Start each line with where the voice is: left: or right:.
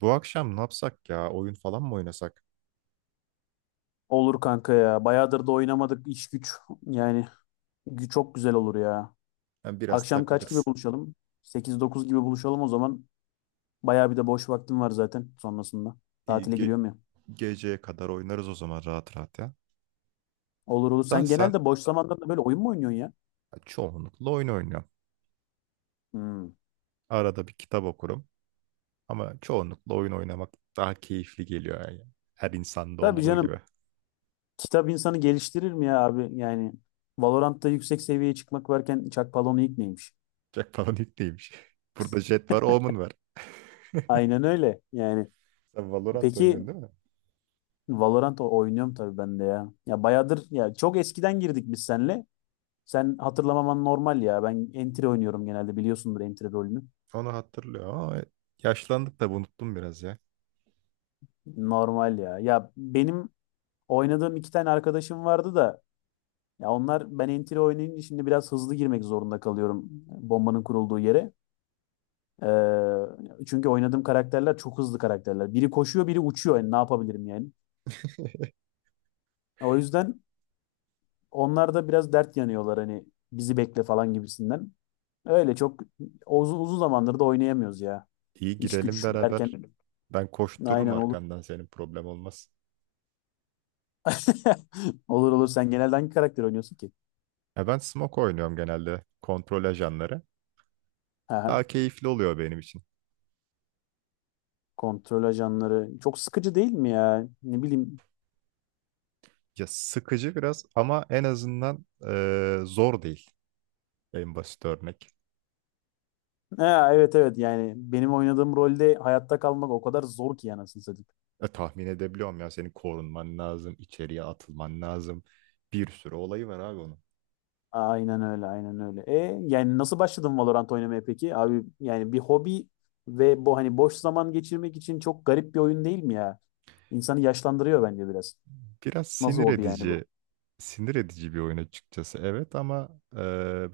right: Bu akşam ne yapsak ya? Oyun falan mı oynasak?
left: Olur kanka ya. Bayağıdır da oynamadık iş güç. Yani çok güzel olur ya.
right: Hem biraz
left: Akşam kaç gibi
right: takılırız.
left: buluşalım? 8-9 gibi buluşalım o zaman. Bayağı bir de boş vaktim var zaten sonrasında.
right: İyi,
left: Tatile giriyorum ya.
right: geceye kadar oynarız o zaman rahat rahat ya.
left: Olur olur.
right: Da
left: Sen
right: sen
left: genelde boş zamanlarında böyle oyun mu oynuyorsun ya?
right: çoğunlukla oyun oynuyorsun.
left: Hmm.
right: Arada bir kitap okurum. Ama çoğunlukla oyun oynamak daha keyifli geliyor yani. Her insanda
left: Tabii
right: olduğu gibi.
left: canım. Kitap insanı geliştirir mi ya abi? Yani Valorant'ta yüksek seviyeye çıkmak varken Çakpalon'u ilk neymiş?
right: Jack falan ilk neymiş? Burada Jet var, Omen var.
left: Aynen öyle. Yani
right: Sen Valorant
left: peki
right: oynuyorsun değil mi?
left: Valorant oynuyorum tabii ben de ya. Ya bayağıdır ya çok eskiden girdik biz seninle. Sen hatırlamaman normal ya. Ben entry oynuyorum genelde biliyorsundur entry rolünü.
right: Onu hatırlıyor ama yaşlandık da unuttum biraz ya.
left: Normal ya. Ya benim oynadığım iki tane arkadaşım vardı da ya onlar ben entry oynayınca şimdi biraz hızlı girmek zorunda kalıyorum bombanın kurulduğu yere. Çünkü oynadığım karakterler çok hızlı karakterler. Biri koşuyor, biri uçuyor. Yani ne yapabilirim yani? O yüzden onlar da biraz dert yanıyorlar hani bizi bekle falan gibisinden. Öyle çok uzun uzun zamandır da oynayamıyoruz ya.
right: İyi
left: İş
right: girelim
left: güç derken
right: beraber. Ben koştururum
left: aynen
right: arkandan senin problem olmaz.
left: Olur olur. Sen genelde hangi karakter oynuyorsun ki?
right: Ya ben smoke oynuyorum genelde kontrol ajanları. Daha
left: Aha.
right: keyifli oluyor benim için.
left: Kontrol ajanları. Çok sıkıcı değil mi ya? Ne bileyim.
right: Ya sıkıcı biraz ama en azından zor değil en basit örnek.
left: Ha, evet evet yani benim oynadığım rolde hayatta kalmak o kadar zor ki anasını satayım.
right: E, tahmin edebiliyorum ya senin korunman lazım, içeriye atılman lazım. Bir sürü olayı var abi onun.
left: Aynen öyle aynen öyle. E yani nasıl başladın Valorant oynamaya peki? Abi yani bir hobi ve bu hani boş zaman geçirmek için çok garip bir oyun değil mi ya? İnsanı yaşlandırıyor bence biraz.
right: Biraz
left: Nasıl
right: sinir
left: hobi yani bu?
right: edici, sinir edici bir oyun açıkçası. Evet ama e,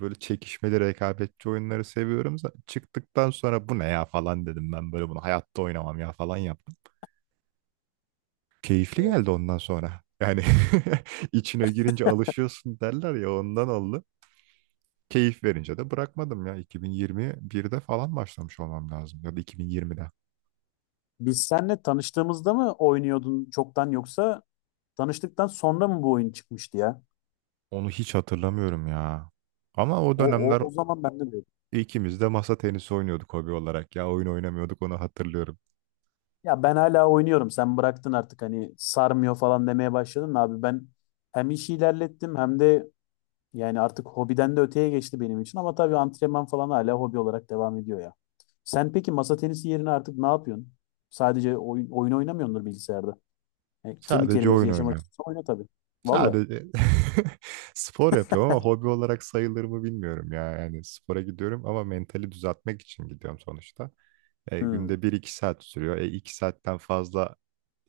right: böyle çekişmeli, rekabetçi oyunları seviyorum. Çıktıktan sonra bu ne ya falan dedim ben böyle bunu hayatta oynamam ya falan yaptım. Keyifli
left: Evet.
right: geldi ondan sonra. Yani içine girince alışıyorsun derler ya ondan oldu. Keyif verince de bırakmadım ya. 2021'de falan başlamış olmam lazım ya da 2020'de.
left: Biz seninle tanıştığımızda mı oynuyordun çoktan yoksa tanıştıktan sonra mı bu oyun çıkmıştı ya?
right: Onu hiç hatırlamıyorum ya. Ama o
left: O,
right: dönemler
left: o, o zaman ben de dedim.
right: İkimiz de masa tenisi oynuyorduk hobi olarak ya. Oyun oynamıyorduk onu hatırlıyorum.
left: Ya ben hala oynuyorum. Sen bıraktın artık hani sarmıyor falan demeye başladın da abi. Ben hem işi ilerlettim hem de yani artık hobiden de öteye geçti benim için. Ama tabii antrenman falan hala hobi olarak devam ediyor ya. Sen peki masa tenisi yerine artık ne yapıyorsun? Sadece oyun oynamıyordur bilgisayarda. E, kemik
right: Sadece
left: erimesi
right: oyun
left: yaşamak
right: oynuyorum.
left: istiyorsan oyna tabii. Valla.
right: Sadece spor yapıyorum ama hobi olarak sayılır mı bilmiyorum ya. Yani spora gidiyorum ama mentali düzeltmek için gidiyorum sonuçta. E,
left: Hmm.
right: günde bir iki saat sürüyor. E, 2 saatten fazla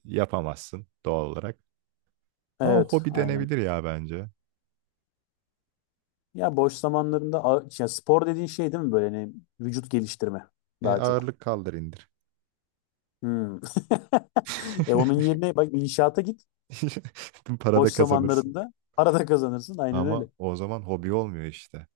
right: yapamazsın doğal olarak. Ama
left: Evet,
right: hobi
left: aynen.
right: denebilir ya bence.
left: Ya boş zamanlarında ya spor dediğin şey değil mi böyle hani vücut geliştirme
right: E,
left: daha çok.
right: ağırlık kaldır indir.
left: Hmm. E onun yerine bak inşaata git.
right: Para
left: Boş
right: da kazanırsın.
left: zamanlarında para da kazanırsın. Aynen öyle.
right: Ama o zaman hobi olmuyor işte.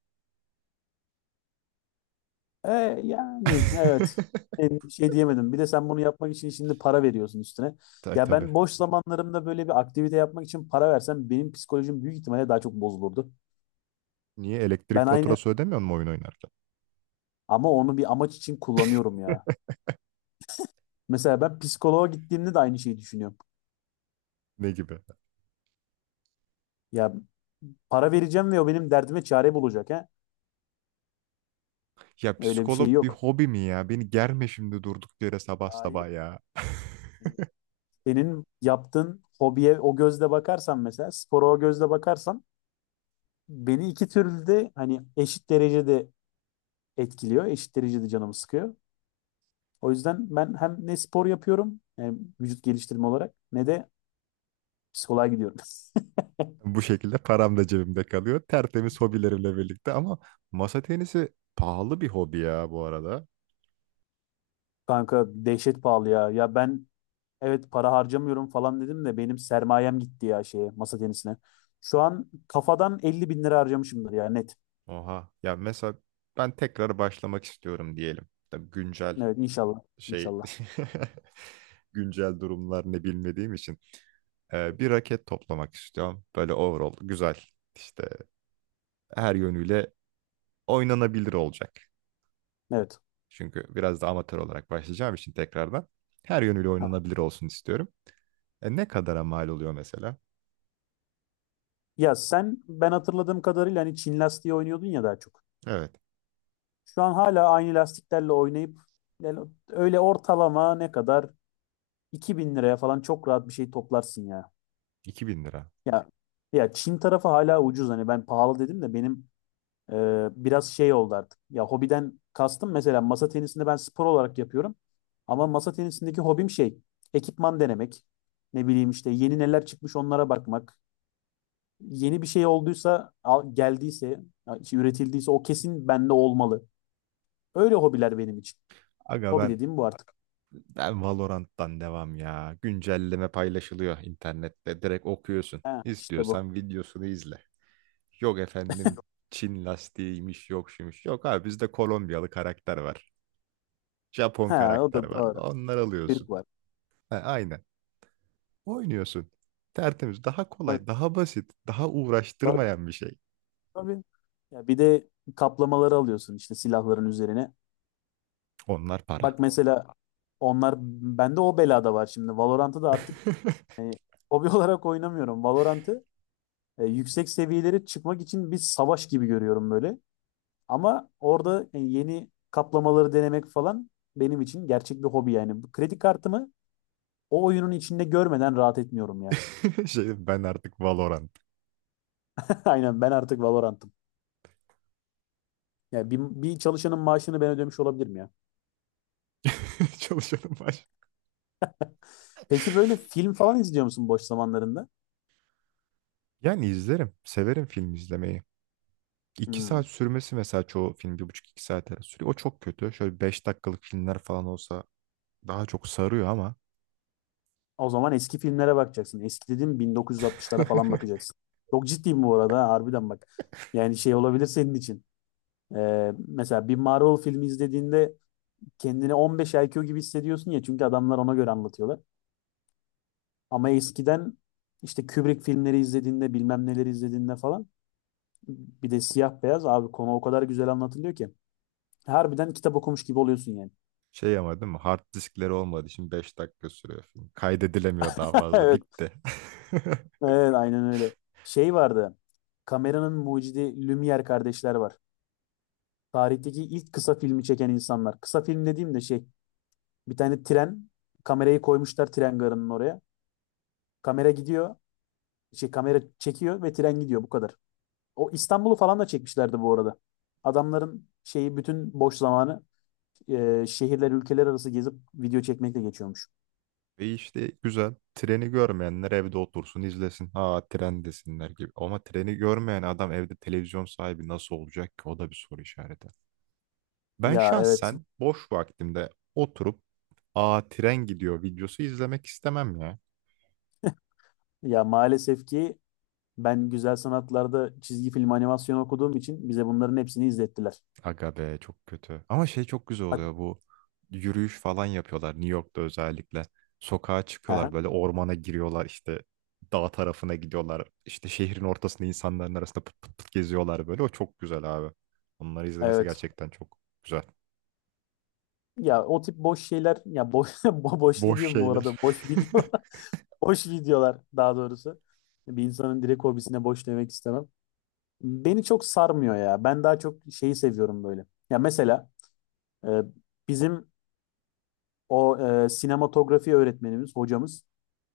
left: E, yani evet. E, bir şey diyemedim. Bir de sen bunu yapmak için şimdi para veriyorsun üstüne. Ya
right: Tabii.
left: ben boş zamanlarımda böyle bir aktivite yapmak için para versem benim psikolojim büyük ihtimalle daha çok bozulurdu.
right: Niye elektrik
left: Ben aynı
right: faturası ödemiyor mu oyun oynarken?
left: ama onu bir amaç için kullanıyorum ya. Mesela ben psikoloğa gittiğimde de aynı şeyi düşünüyorum.
right: Ne gibi?
left: Ya para vereceğim ve o benim derdime çare bulacak ha.
right: Ya
left: Öyle bir şey
right: psikolog bir
left: yok.
right: hobi mi ya? Beni germe şimdi durduk yere sabah
left: Hayır.
right: sabah ya.
left: Senin yaptığın hobiye o gözle bakarsan mesela spora o gözle bakarsan beni iki türlü de hani eşit derecede etkiliyor. Eşit derecede canımı sıkıyor. O yüzden ben hem ne spor yapıyorum yani vücut geliştirme olarak ne de psikoloğa gidiyorum.
right: Bu şekilde param da cebimde kalıyor. Tertemiz hobilerimle birlikte ama masa tenisi pahalı bir hobi ya bu arada.
left: Kanka dehşet pahalı ya. Ya ben evet para harcamıyorum falan dedim de benim sermayem gitti ya şeye masa tenisine. Şu an kafadan 50.000 lira harcamışımdır ya net.
right: Oha. Ya mesela ben tekrar başlamak istiyorum diyelim. Tabii güncel
left: Evet inşallah.
right: şey
left: İnşallah.
right: güncel durumlar ne bilmediğim için.
left: Evet.
right: Bir raket toplamak istiyorum. Böyle overall güzel işte her yönüyle oynanabilir olacak.
left: Evet.
right: Çünkü biraz da amatör olarak başlayacağım için tekrardan her yönüyle
left: Aha.
right: oynanabilir olsun istiyorum. E, ne kadara mal oluyor mesela?
left: Ya sen ben hatırladığım kadarıyla hani Çin lastiği oynuyordun ya daha çok.
right: Evet
left: Şu an hala aynı lastiklerle oynayıp yani öyle ortalama ne kadar 2.000 liraya falan çok rahat bir şey toplarsın ya.
right: 2.000 lira.
left: Ya ya Çin tarafı hala ucuz hani ben pahalı dedim de benim biraz şey oldu artık. Ya hobiden kastım mesela masa tenisini ben spor olarak yapıyorum. Ama masa tenisindeki hobim şey ekipman denemek. Ne bileyim işte yeni neler çıkmış onlara bakmak. Yeni bir şey olduysa, geldiyse, ya işte üretildiyse o kesin bende olmalı. Öyle hobiler benim için.
right: Aga
left: Hobi
right: ben,
left: dediğim bu artık.
right: ben Valorant'tan devam ya. Güncelleme paylaşılıyor internette. Direkt okuyorsun.
left: Ha, işte bu.
right: İstiyorsan videosunu izle. Yok efendim Çin lastiğiymiş yok şuymuş. Yok abi bizde Kolombiyalı karakter var. Japon
left: Ha, o
right: karakter
left: da
right: var.
left: doğru.
right: Onlar alıyorsun.
left: Türk var.
right: Ha, aynen. Oynuyorsun. Tertemiz. Daha
left: Tabii,
right: kolay, daha basit, daha
left: tabii,
right: uğraştırmayan bir şey.
left: tabii. Ya bir de kaplamaları alıyorsun işte silahların üzerine.
right: Onlar para.
left: Bak mesela onlar bende o belada var şimdi. Valorant'ı da artık e, hobi olarak oynamıyorum. Valorant'ı yüksek seviyelere çıkmak için bir savaş gibi görüyorum böyle. Ama orada yani yeni kaplamaları denemek falan benim için gerçek bir hobi yani. Bu kredi kartımı o oyunun içinde görmeden rahat etmiyorum ya.
right: Şey, ben artık Valorant
left: Aynen ben artık Valorant'ım. Yani bir çalışanın maaşını ben ödemiş olabilirim ya.
right: çalışanım var.
left: Peki böyle film falan izliyor musun boş zamanlarında?
right: Yani izlerim. Severim film izlemeyi. İki saat
left: Hmm.
right: sürmesi mesela çoğu film bir buçuk iki saat arası sürüyor. O çok kötü. Şöyle 5 dakikalık filmler falan olsa daha çok sarıyor ama
left: O zaman eski filmlere bakacaksın. Eski dediğim 1960'lara falan bakacaksın. Çok ciddiyim bu arada ha, harbiden bak. Yani şey olabilir senin için. Mesela bir Marvel filmi izlediğinde kendini 15 IQ gibi hissediyorsun ya çünkü adamlar ona göre anlatıyorlar. Ama eskiden işte Kubrick filmleri izlediğinde bilmem neleri izlediğinde falan bir de siyah beyaz abi konu o kadar güzel anlatılıyor ki. Harbiden kitap okumuş gibi oluyorsun yani.
right: şey ama değil mi? Hard diskleri olmadı, şimdi 5 dakika sürüyor film. Kaydedilemiyor daha fazla.
left: Evet,
right: Bitti.
left: evet aynen öyle. Şey vardı. Kameranın mucidi Lumière kardeşler var. Tarihteki ilk kısa filmi çeken insanlar. Kısa film dediğim de şey bir tane tren kamerayı koymuşlar tren garının oraya. Kamera gidiyor. Şey kamera çekiyor ve tren gidiyor bu kadar. O İstanbul'u falan da çekmişlerdi bu arada. Adamların şeyi bütün boş zamanı şehirler ülkeler arası gezip video çekmekle geçiyormuş.
right: Ve işte güzel. Treni görmeyenler evde otursun izlesin. Ha tren desinler gibi. Ama treni görmeyen adam evde televizyon sahibi nasıl olacak ki? O da bir soru işareti. Ben
left: Ya evet.
right: şahsen boş vaktimde oturup aa tren gidiyor videosu izlemek istemem ya.
left: Ya maalesef ki ben güzel sanatlarda çizgi film animasyon okuduğum için bize bunların hepsini izlettiler.
right: Aga be çok kötü. Ama şey çok güzel
left: Bak,
right: oluyor bu yürüyüş falan yapıyorlar New York'ta özellikle. Sokağa
left: aha,
right: çıkıyorlar böyle ormana giriyorlar işte dağ tarafına gidiyorlar. İşte şehrin ortasında insanların arasında pıt pıt pıt geziyorlar böyle. O çok güzel abi. Onları izlemesi
left: evet.
right: gerçekten çok güzel.
left: Ya o tip boş şeyler ya boş boş ne
right: Boş
left: diyorum bu
right: şeyler.
left: arada? Boş videolar. Boş videolar daha doğrusu. Bir insanın direkt hobisine boş demek istemem. Beni çok sarmıyor ya. Ben daha çok şeyi seviyorum böyle. Ya mesela e, bizim o sinematografi öğretmenimiz, hocamız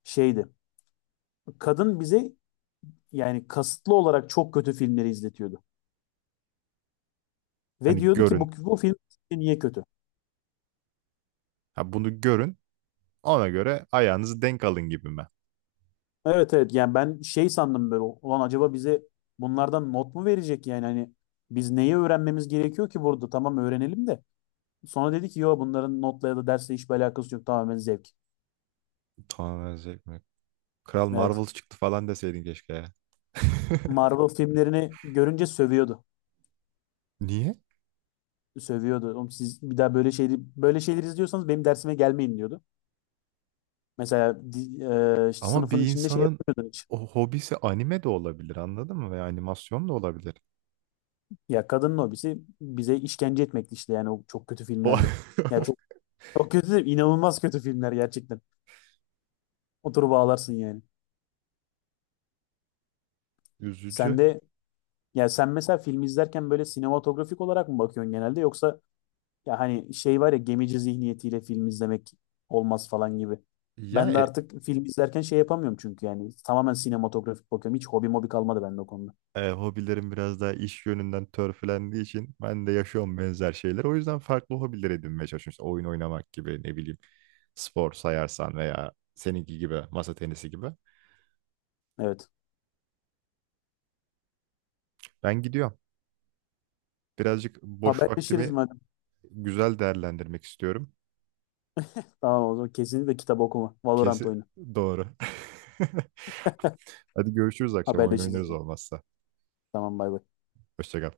left: şeydi. Kadın bize yani kasıtlı olarak çok kötü filmleri izletiyordu. Ve
right: Hani
left: diyordu ki
right: görün.
left: bu film sizce niye kötü?
right: Ha bunu görün. Ona göre ayağınızı denk alın gibi mi?
left: Evet evet yani ben şey sandım böyle ulan acaba bize bunlardan not mu verecek yani hani biz neyi öğrenmemiz gerekiyor ki burada tamam öğrenelim de. Sonra dedi ki yo bunların notla ya da dersle hiçbir alakası yok tamamen zevk.
right: Tamamen zevk mi? Kral
left: Evet.
right: Marvel çıktı falan deseydin keşke ya.
left: Marvel filmlerini görünce sövüyordu.
right: Niye?
left: Sövüyordu. Oğlum siz bir daha böyle şeyleri böyle şeyleri izliyorsanız benim dersime gelmeyin diyordu. Mesela
right: Ama
left: sınıfın
right: bir
left: içinde şey
right: insanın
left: yapmıyordun hiç.
right: o hobisi anime de olabilir anladın mı? Veya animasyon da olabilir.
left: Ya kadının hobisi bize işkence etmekti işte yani o çok kötü filmlerle. Ya
right: O
left: çok çok kötü değil, inanılmaz kötü filmler gerçekten. Oturup ağlarsın yani. Sen
right: üzücü.
left: de ya sen mesela film izlerken böyle sinematografik olarak mı bakıyorsun genelde yoksa ya hani şey var ya gemici zihniyetiyle film izlemek olmaz falan gibi.
right: Ya
left: Ben de artık film izlerken şey yapamıyorum çünkü yani tamamen sinematografik bakıyorum. Hiç hobi mobi kalmadı bende o konuda.
right: hobilerim biraz daha iş yönünden törpülendiği için ben de yaşıyorum benzer şeyler. O yüzden farklı hobiler edinmeye çalışıyorum. İşte oyun oynamak gibi ne bileyim spor sayarsan veya seninki gibi masa tenisi gibi.
left: Evet.
right: Ben gidiyorum. Birazcık boş
left: Haberleşiriz
right: vaktimi
left: madem.
right: güzel değerlendirmek istiyorum.
left: Tamam o zaman kesinlikle kitap okuma. Valorant
right: Kesin
left: oyunu.
right: doğru. Hadi görüşürüz akşam oyun
left: Haberleşiriz.
right: oynarız olmazsa.
left: Tamam bay bay.
right: Hoşça kal.